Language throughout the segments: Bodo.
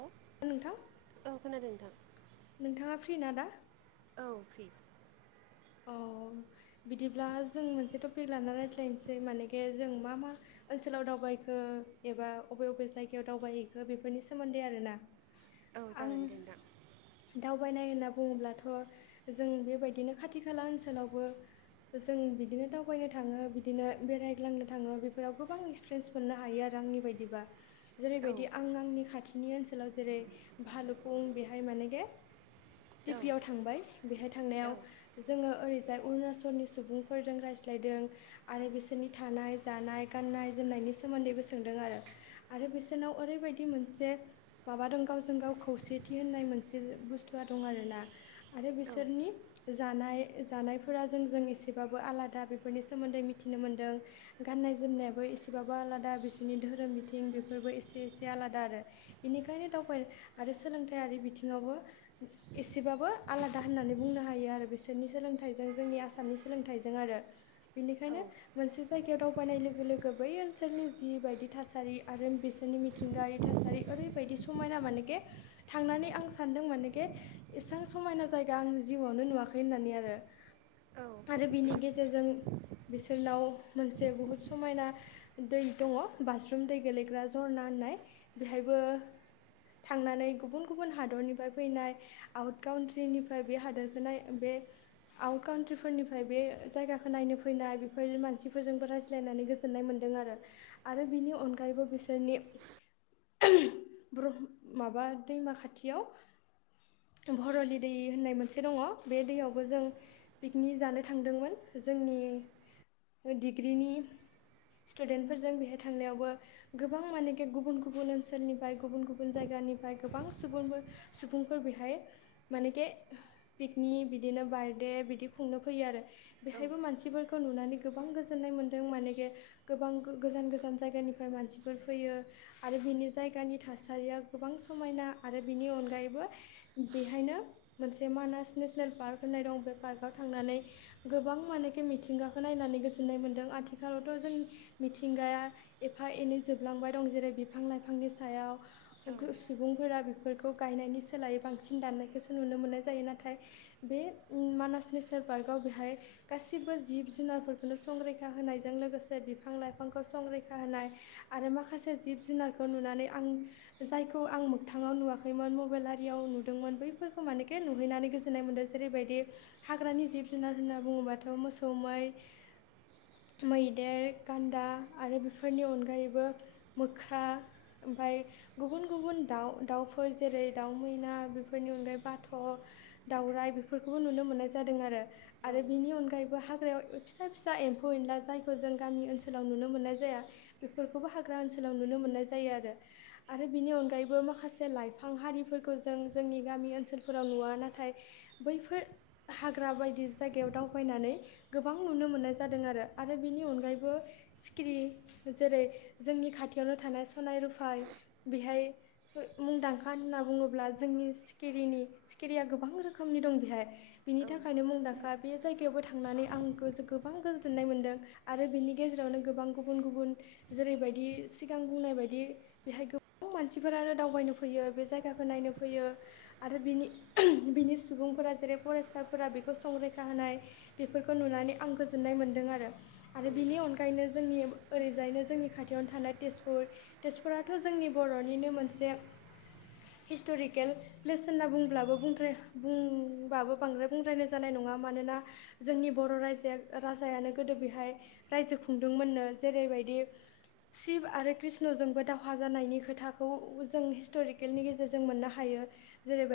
औ नोंथां औ खोनादों नोंथां नोंथाङा फ्रि ना दा? औ फ्रि औ बिदिब्ला जों मोनसे टपिक लानानानै रायज्लायनोसै मानेखे जों मा मा ओनसोलाव दाव बायखो एबा बबे बबे जायगायाव दावबायहैखो बेफोरनि सोमोन्दै आरोना औ जागोन दे नोंथां थाबायनाय होनना बुङोब्लाथ' जों बेबायदिनो खाथि खाला ओनसोलावबो जों बिदिनो दावबायनो थाङो बिदिनो बेरायग्लांनो थाङो बेफोराव गोबां एक्सपिरियेन्स मोननो हायो आरो आंनि बायदिबा औ जेरैबायदि आं आंनि खाथिनि ओनसोलाव जेरै भालुफुं बेहाय मानेगे औ टिप्पि आव थांबाय बेहाय औ थांनायाव जोङो ओरैजाय अरुणाचलनि सुबुंफोरजों रायज्लायदों आरो बिसोरनि थानाय जानाय गान गाननाय जोमनायनि सोमोन्दैबो सोंदों आरो आरो बिसोरनाव ओरैबायदि मोनसे माबा दं गावजों गाव खौसेथि होननाय मोनसे बुस्थुआ दं आरोना आरो औ बिसोरनि ज नाय जानायफोरा जों जों एसेबो आलादा बेफोरनि सोमोन्दै मिथिनो मोनदों गाननाय जोम एसेसाबो आलादा बिसोरनि धोरोम बिथिं बेफोरबो एसे एसे आलादा आरो बेनिखायनो दं आरो सोलोंथायारि बिथिङावबो एसेबाबो आलादा होननानै बुंनो हायो आरो बिसोरनि सोलोंथाइजों जोंनि आसामनि सोलोंथाइजों आरो औ बेनिखायनो मोनसे जायगायाव दाव बायनाय लोगो लोगो बै ओनसोलनि जि बायदि थासारि आरो बिसोरनि मिथिंगायारि थासारि ओरैबायदि समायना मानेेखे थांनानै आं सानदों मानेेखे इसेबां समायना जायगा आं जिउआवनो नुवाखै होननानै आरो औ आरो बिनि गेजेरजों बिसोरनाव मोनसे बुहुत समायना दै दङ बाज्रुम दै गोेलैग्रा जरना होननाय बेहायबो थांनानै गुबुन गुबुन हादरनिफ्राय फैनाय आउट काउट्रिनिफ्राय बे हादरखो नाय बे आउट काउट्रिफोरनिफ्राय बे जायगाखौ नायनो फैनाय बेफोर मानसिफोरजोंबो रायज्लाय नै गोजोन्नाय मोन्दों आरो आरो बिनि अनगायैबो बिसोरनि माबा दैमा खाथियाव भरलि दै होननाय मोनसे दङ बे दैयावबो जों पिकनिक जानो थांदोंमोन जोंनि डिग्रिनि स्टुडेन्टफोरजों बेहाय थांनायावबो गोबां मानेखि गुबुन गुबुन ओनसोलनिफ्राय गुबुन गुबुन जायगा निफ्राय गोबां सुबुं सुबुंफोर बेहाय मानेखे नि बिदिनो बार्डे बिदि खुंनो फैयो आरो नोंथां बेहायबो औ मानसिफोरखौ नुनानै गोबां गोजोन्नाय मोनदों मानेेखे गोबां गोजान गोजान जायगानिफ्राय मानसिफोर फैयो आरो बिनि जायगानि थासारिया गोबां समायना आरो बिनि अनगायैबो बेहायनो मोनसे मानास नेस नेल पार्क होननाय दं बे पार्कआव थांनानै गोबां मानेखे मिथिंगाखौ नायनानै गोजोननाय मोनदों आथि आथिखालावथ' जों मिथिंगाया एफा एनै जोबलांबाय दं जेरै बिफां लाइफांनि सायाव गु सुबुंफोरा बेफोरखौ गायनायनि सोलायै बांसिन दाननायखौसो नुनो मोननाय जायो नाथाय बे मानास नेसनेल पार्कआव बेहाय गासिबो जिब जुनारफोरखौनो संरैखा होनायजों लोगोसे बिफां लाइफांखौ संरैखा होनाय आरो माखासे जिब जुनारखौ नुनानै आं जायखौ आं मोगथाङाव नुवाखैमोन मबाइलारियाव नुदोंमोन बैफोरखौ मानेखे नुहैनानै गोजोननाय मोनदों जेरैबायदि हाग्रानि जिब जुनार होनना बुङोबाथ' मोसौ मै मैदेर गान्दा आरो बेफोरनि अनगायैबो मोख्रा ओमफाय गुबुन गुबुन दाउ दाउफोर जेरै दाउ मैना बेफोरनि अनगायै बाथ'। दावराइ बेफोरखौबो नुनो मोननाय जादों आरो नोंथां आरो औ बेनि अनगायैबो हा ग्रायाव फिसा फिसा एम्फौ एनला जाय जों गामि ओनसोलाव नुनो मोननाय जाया बेफोरखौबो हाग्रा ओनसोल लाव‌ नुनो मोननाय जायो आरो आरो बिनि अनगायैबो माखासे लाइफां हारिफोरखौ जों जोंनि गामि गामि ओनसोलफोराव नुवा नाथाय बैफोर हाग्रा बायदि जायगायाव दावबायनानै गोबां नुनो मोननाय जादों आरो आरो बेनि अनगायैबो सिखिरि जेरै जोंनि खाथियावनो थानाय सनाय रुफाय बेहाय मुंदांखा होनना बुङोब्ला जोंनि सिखिरिनि सिखिरिया गोबां रोखोम रोखोमनि दं बेहाय बिनि नोंथां औ नोंथां थाखायनो मुंदांखा बे जायगायावबो थांनानै आं गो गोबां गोजोननाय मोन्दों आरो बेनि गेजेरावनो गोबां गुबुन गुबुन जेरैबायदि सिगां बुंनाय बायदि बेहाय गो बां मानसिफोरानो दावबायनो फैयो बे जायगाखौ नायनो फैयो आरो बिनि-बिनि सुबुंफोरा जेरै फरायसाफोरा बेखौ संरैखा होनाय बेफोरखौ नुनानै आं गोजोननाय मोनदों आरो। आरो बेनि अनगायैनो जोंनि ओरैजायनो जोंनि खाथियावनो थानाय तेजपुर तेजपुराथ' जोंनि बर'निनो मोनसे हिस्ट'रिकेल प्लेस होनना बुंब्लाबो बुंद्राय बुं बाबो बांद्राय बुंद्रायनाय जानाय नङा मानोना जोंनि बर' रायजा राजायानो गोदो बेहाय रायजो खुंदोंमोननो जेरैबायदि शिब आरो कृष्णजोंबो दावहा जानायनि खोथाखौ जों हिस्ट'रिकेलनि गेजेरजों मोननो हायो।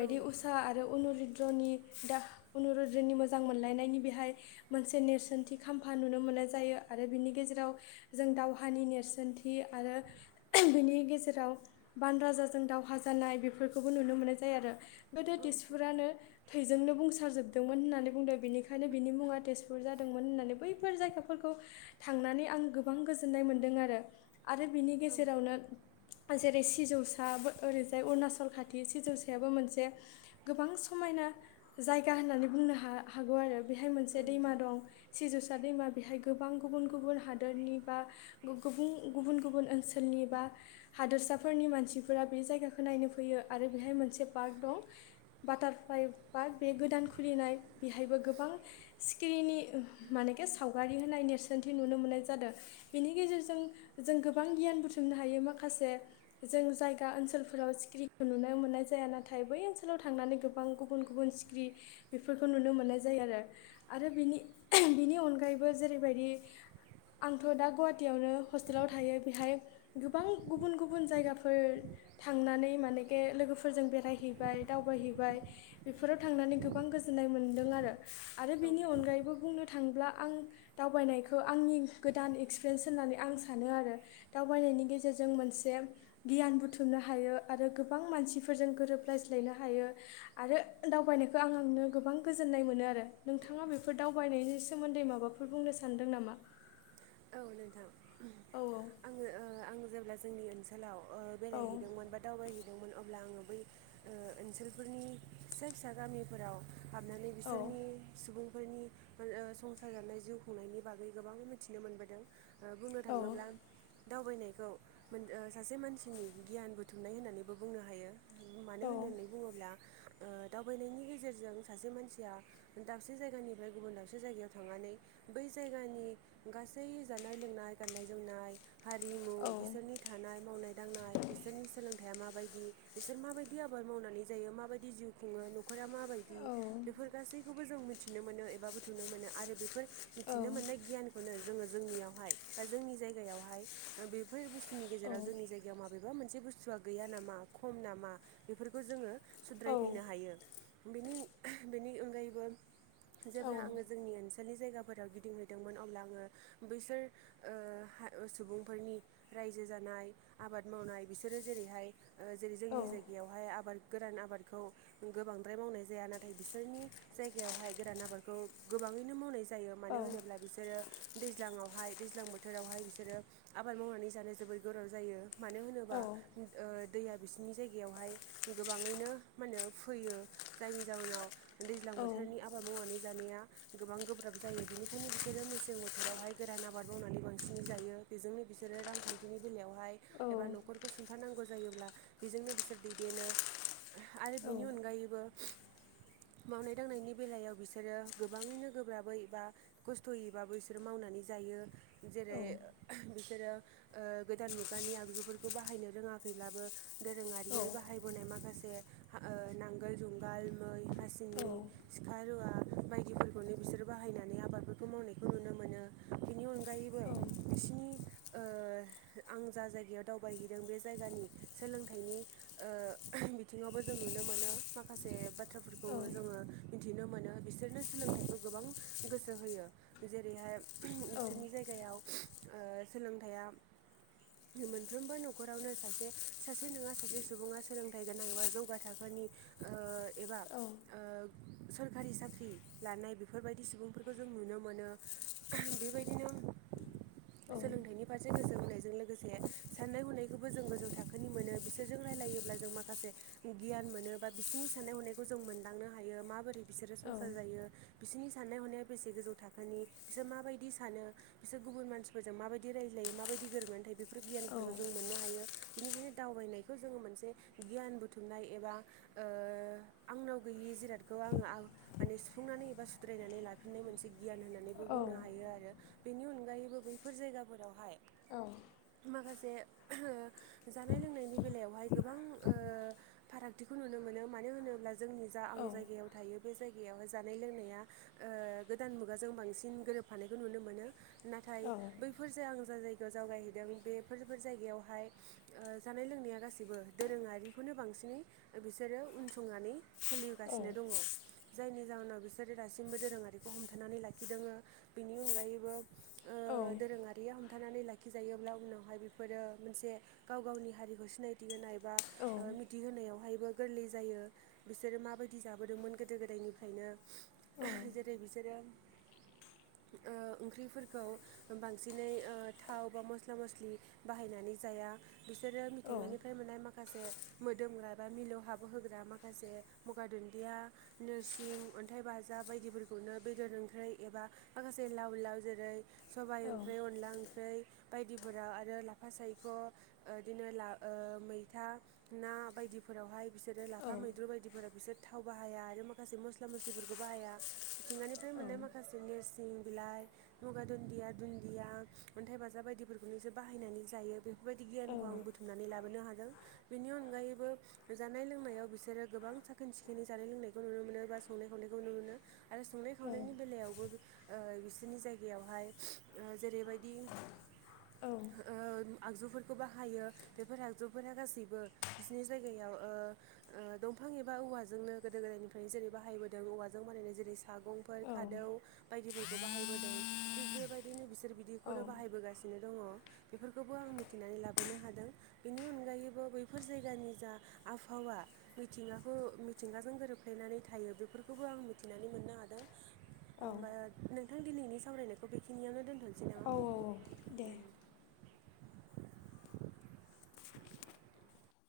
औ उसा आरो अनुद्रनि मोजां मोनलायनायनि बेहाय मोनसे नेरसोनथि खाम्फा नु नुनो मोननाय जायो आरो बिनि गेजेराव जों दावहानि नेरसोनथि आरो बिनि गेजेराव बान राजाजों दावहा जानाय बेफोरखौबो नुनो मोननाय जायो आरो गोदो रानो थैजोंनो बुंसार जोबदोंमोन होननानै बुंदों बेनिखायनो बिनि मुङा तेजपुर जादोंमोन होननानै बैबो फोर जायगाफोरखौ थांनानै आं गोबां गोजोननाय मोनदों आरो। आरो बिनि गेजेरावनो जेरै सिजौसाबो ओरैजाय अरुणाचल खाथि सिजौसायाबो मोनसे गोबां समायना जायगा होननानै बुंनो हा हागौ आरो। बेहाय मोनसे दैमा नोंथां दं सिंजों सा दैमा बेहाय गोबां गुबुन गुबुन हादोरनि बा गुबुन गुबुन गुबुन ओनसोलनि बा हादसाफोरनि मानसिफोरा बे जायगाखौ नायनो फैयो आरो बेहाय मोनसे पार्क दं। बाटारफ्लाइ पार्क बे गोदान खुलिनाय बेहायबो गोबां सिखिरिनि माने सावगारि होनाय नेरसोनथि नुनो मोननाय जादों बेनि गेजेरजों जों गोबां गियान बुथुमनो हायो। यो माखासे जों जायगा ओनसोलफोराव सखिरिखौ नुनो मोननाय जाया नाथाय बै ओनसोलाव थां थांनानै गोबां गुबुन गुबुन सिखिरि बेफोरखौ नुनो मोननाय जायो आरो आरो बिनि अनगायैबो जेरैबायदि आंथ' दा गुवाहाटियावनो हस्टेलाव थायो बेहाय गोबां गुबुन गुबुन जायगाफोर थांनानै मानेखे लोगोफोरजों बेरायहैबाय दावबायहैबाय बेफोराव थांनानै गोबां गोजोननाय मोनदों आरो। आरो बेनि अनगायैबो बुंनो थांङोब्ला। आं दावबायनायखौ आंनि गोदान एक्सपिरिेन्स होननानै आं सानो आरो दावबायनायनि गेजेर जों मोनसे गियान बुथुमनो हायो आरो गोबां मानसिफोरजों गोरोबलाय नो हायो आरो दावबायनायखौ आं आंनो गोबां गोजोन्नाय मोनो आरो नोंथाङा बेफोर दावबाय बेनि सोमोन्दै माबाफोर बुंनो सानदों नामा? औ नोंथां आङो ओ आं जेब्ला जोंनि ओनसोलाव ओ बेरायहैदोंमोन बा दावबायहैदोंमोन अब्ला आङो बै ओनसोलफोरनि फिसा फिसा गामिफोराव हाबनानै बिसोरनि सुबुंफोरनि ओ संसार जानाय जिउ खुंनायनि बागै गोबां मिथि नो मोनबोदों। औ। दावबायनायखौ मोन सासे मानसिनि गियान बुथुमनाय होननानैबो बुंनो हायो। मानो होननानै बुङोब्ला ओ दावबायनायनि गेजेरजों सासे मानसिया दाबसे जायगानिफ्राय गुबुन दाबसे जायगायाव थांनानै नै बै जायगानि गासै जानाय लोंनाय गाननाय जोमनाय हारिमु बिसोरनि थानाय मावनाय दांनाय बिसोरनि सोलोंथाइया माबोर बायदि बिसोर माबायदि आबाद मावनानै जायो माबायदि जिउ खुङो नखरा माबायदि बेफोर गासैखौबो जों मिथिनो मोनो एबा बुथुमनो मोनो आरो बे फोर मिथिनो मोननाय गियानखौनो जोङो जोंनियावहाय बा जोंनि जायगायावहाय बे फोर बुस्थुनि गेजेराव जोंनि जायगायाव माबेबा मोनसे बुस्थुआ गैया नामा खम नामा बेफोरखौ जोङो सुद्रायफैनो हायो बेनि बेनि अनगायैबो जेब्ला आङो जोंनि ओनसोलनि जायगाफोराव गिदिंहैदोंमोन अब्ला आं ङो बैसोर ओ हा सुबुंफोरनि रायजो जानाय आबाद मावनाय बिसोरो जेरैहाय ओ जेरै जोंनि जायगायावहाय आबाद गोरान आबादखौ गोबांद्राय मावनाय जाया नाथाय बिसोरनि जायगायावहाय गोरान आबादखौ गोबां ङैनो मावनाय जायो मानो होनोब्ला बिसोरो दैज्लाङावहाय दैज्लां बोथोरावहाय बिसोरो आबाद मावनानै जानो जोबोर गोब्राब जायो। मानो होनोबा ओ दैया बिसिरनि जायगायावहाय गोबाङैनो माहोनो फोयो जायनि जाहोनाव दैज्लां बोथोरनि आबाद मावनानै जानाया गोबां गोब्राब जायो बिनिखायनो बिसोरो मेसें बो थोरावहाय गोरान आबाद मावनानै बांसिन जायो बेजोंनो बिसोरो रांखान्थिनि बेलायावहाय एबा न'खरखौ सुंथानांगौ जायोब्ला बेजोंनो बिसोर दैदेनो आरो बिनि अनगायैबो मावनाय दांनायनि बेलायाव बिसोरो गोबाङैनो गोब्राबै एबा खस्थ'यैबाबो सोर मावनानै जायो जेरै बिसोरो ओ गोदान मुगानि आगजुफोरखौ बाहा यनो रोङाखैब्लाबो दोरोङारियै बाहायबोनाय माखासे हा ओ नागोल जौगालु मै हास सिनि सिखा रुवा बायदिफोरखौनो बिसोर बाहायनानै आबादफोरखौ मावनायखौ नुनो मोनो बिनि अनगायैबो बिसिनि ओ [inaudible] आं जा जायगायाव दावबायहैदों बे जायगानि सोलोंथाइनि ओ बिथिङावबो जों नुनो मोनो माखासे बाथ्राफोरखौ जोङो मिनथिनो मोनो बिसोरनो सोलोंथाइखौ गोबां गोसो होयो। जे रैहाय बिसोरनि जायगायाव सोलोंथाइया मोनफ्रोमबो न'खरावनो सासे सासे नङा सासे सुबुङा सोलोंथाइ गोनां एबा जौगा थाखो नि ओ एबा ओ सरखारि साख्रि लानाय बेफोरबायदि सुबुंफोरखौ जों नुनो मोनो। बेबायदिनो सोलोंथाइनि फारसे गोसो होनायजों [inaudible] लोगोसे साननाय हनायखौबो जों गोजौ थाखोनि मोनो बिसोरजों रायलायोब्ला जों माखासे गियान मो नो बिसोरनि साननाय हनायखौ जों मोनदांनो हायो माबोरै बिसोरो संसार जायो, बिसोरनि साननाय हनाया बेसे गोजौ थाखोनि, बिसोर माबायदि सानो, बिसोर गुबुन मानसिफोरजों माबायदि रायज्लायो माबायदि गोरोबनानै थायो बे फोर गियानफोरखौ जों मोननो हायो। बिनिखायनो दावबायनायखौ जोङो मोनसे गियान बुथुमनाय एबा ओ आंनाव गैयि जिराद खौ आङो आं माने सुफुंनानै एबा सुद्रायनानै लाफिननाय मोनसे गियान होनना बो बुंनो हायो आरो बेनि अनगायैबो बैफोर जायगाफोरावहाय औ जे जानाय लोंनायनि बेलायावहाय गोबां ओ फारागथिखौ नुनो मोनो मान [inaudible] जोंनि जा आं जायगायाव थायो बे जायगायावहाय जानाय लोंनाया ओ गोदान मुगा जों बांसिन गोरोबफानायखौ नुनो मोनो। नाथाय बैफोर जे आं जा जाय जावगायहैदों बेफोरबो जायगायावहाय ओ जानाय लोंनाया गासिबो दोरोङारिखौनो बांसिन बिसिनि बिसोरो उन संनानै सोलिगासिनो दङ। जायनि जाहोनाव बिसोरो दासिमबो दोरोङारिखौ हमथानानै लाखिदोङो। बिनि अनगायैबो ओ दोरोङारिया हमथानानै ला खि जायोब्ला उनावहाय बेफोरो मोनसे गाव गावनि हारिखौ सिनायथि होनाय बा ओ मिथिहोनायावहायबो गोरलै जायो बिसोरो माबायदि जाबोदोंमोन गोदो गोदायनिफ्रायनो जेरै बिसोरो ओ ओंख्रिफोरखौ बांसिनै थाव बा मस्ला मस्लि बाहायनानै ज जाया बिसोरो मिथिंगानिफ्राय मोननाय माखासे माखासे मोदोमग्रा बा मिलौ हाबो होग्रा माखासे मगा दुन्दिया नोरसिं अन्थाइ बाजाब बायदिफोरखौनो बेदर ओंख्रि एबा माखासे लाव लाव जेरै सबाइ ओंख्रि अनला ओंख्रि बायदिफोराव आरो लाफा सायख' ओ बिदिनो दा ओ मैथा ना बायदिफोराव हाय बिसोरो लाफा मैद्रु बायदिफोराव बिसोर थाव बाहाया आरो माखासे मस्ला मस्लिफोरखौ बाहाया मिथिंगानिफ्राय मोननाय माखासे निस निम बिलाइ, मगा दुन्दिया, दुन्दिया, अन्थाइ बाजाब बायदिफोरखौनो बिसोरो बाहायनानै जायो। बेफोरबायदि गियानखौ आं बुथुमनानै लाबोनो हादों बेनि अनगायैबो जानाय लोंनायाव बिसोरो गोबां साखोन सिखोनै जानाय लोंनायखौ नुनो मोनो बा संनाय खावनायखौ नुनो मोनो आरो संनाय खावनायनि बेलायावबो ओ बिसोरनि जायगायावहाय जेरैबायदि ओ आगजु फोर बाहायो बेफोर आगजुफोरा गासैबो बिसिनि जायगायाव ओ ओ दंफां एबा औ। औवाजोंनो गोदो गोदायनिफ्रायनो जेरै बाहायबोदों औवाजों बानायनाय जेरै सागंफोर खादौ बायदिफोरखौ बाहायबोदों थिग बेबायदिनो बि बिसोर बिदिखौनो बाहायबोगासिनो दङ बेफोरखौबो आं मिथिनानै लाबोनो हादों बेनि अनगायैबो बैफोर जायगानि जा आबहाव वा मिथिंखौ मिथिंगाजों गोरोब्लेनानै थायो बेफोरखौबो आं मिथिनानै मोननो हादों होमबा नोंथां दिनैनि सावरायनायखौ बेखिनियावनो दोन्थ' औ औ दे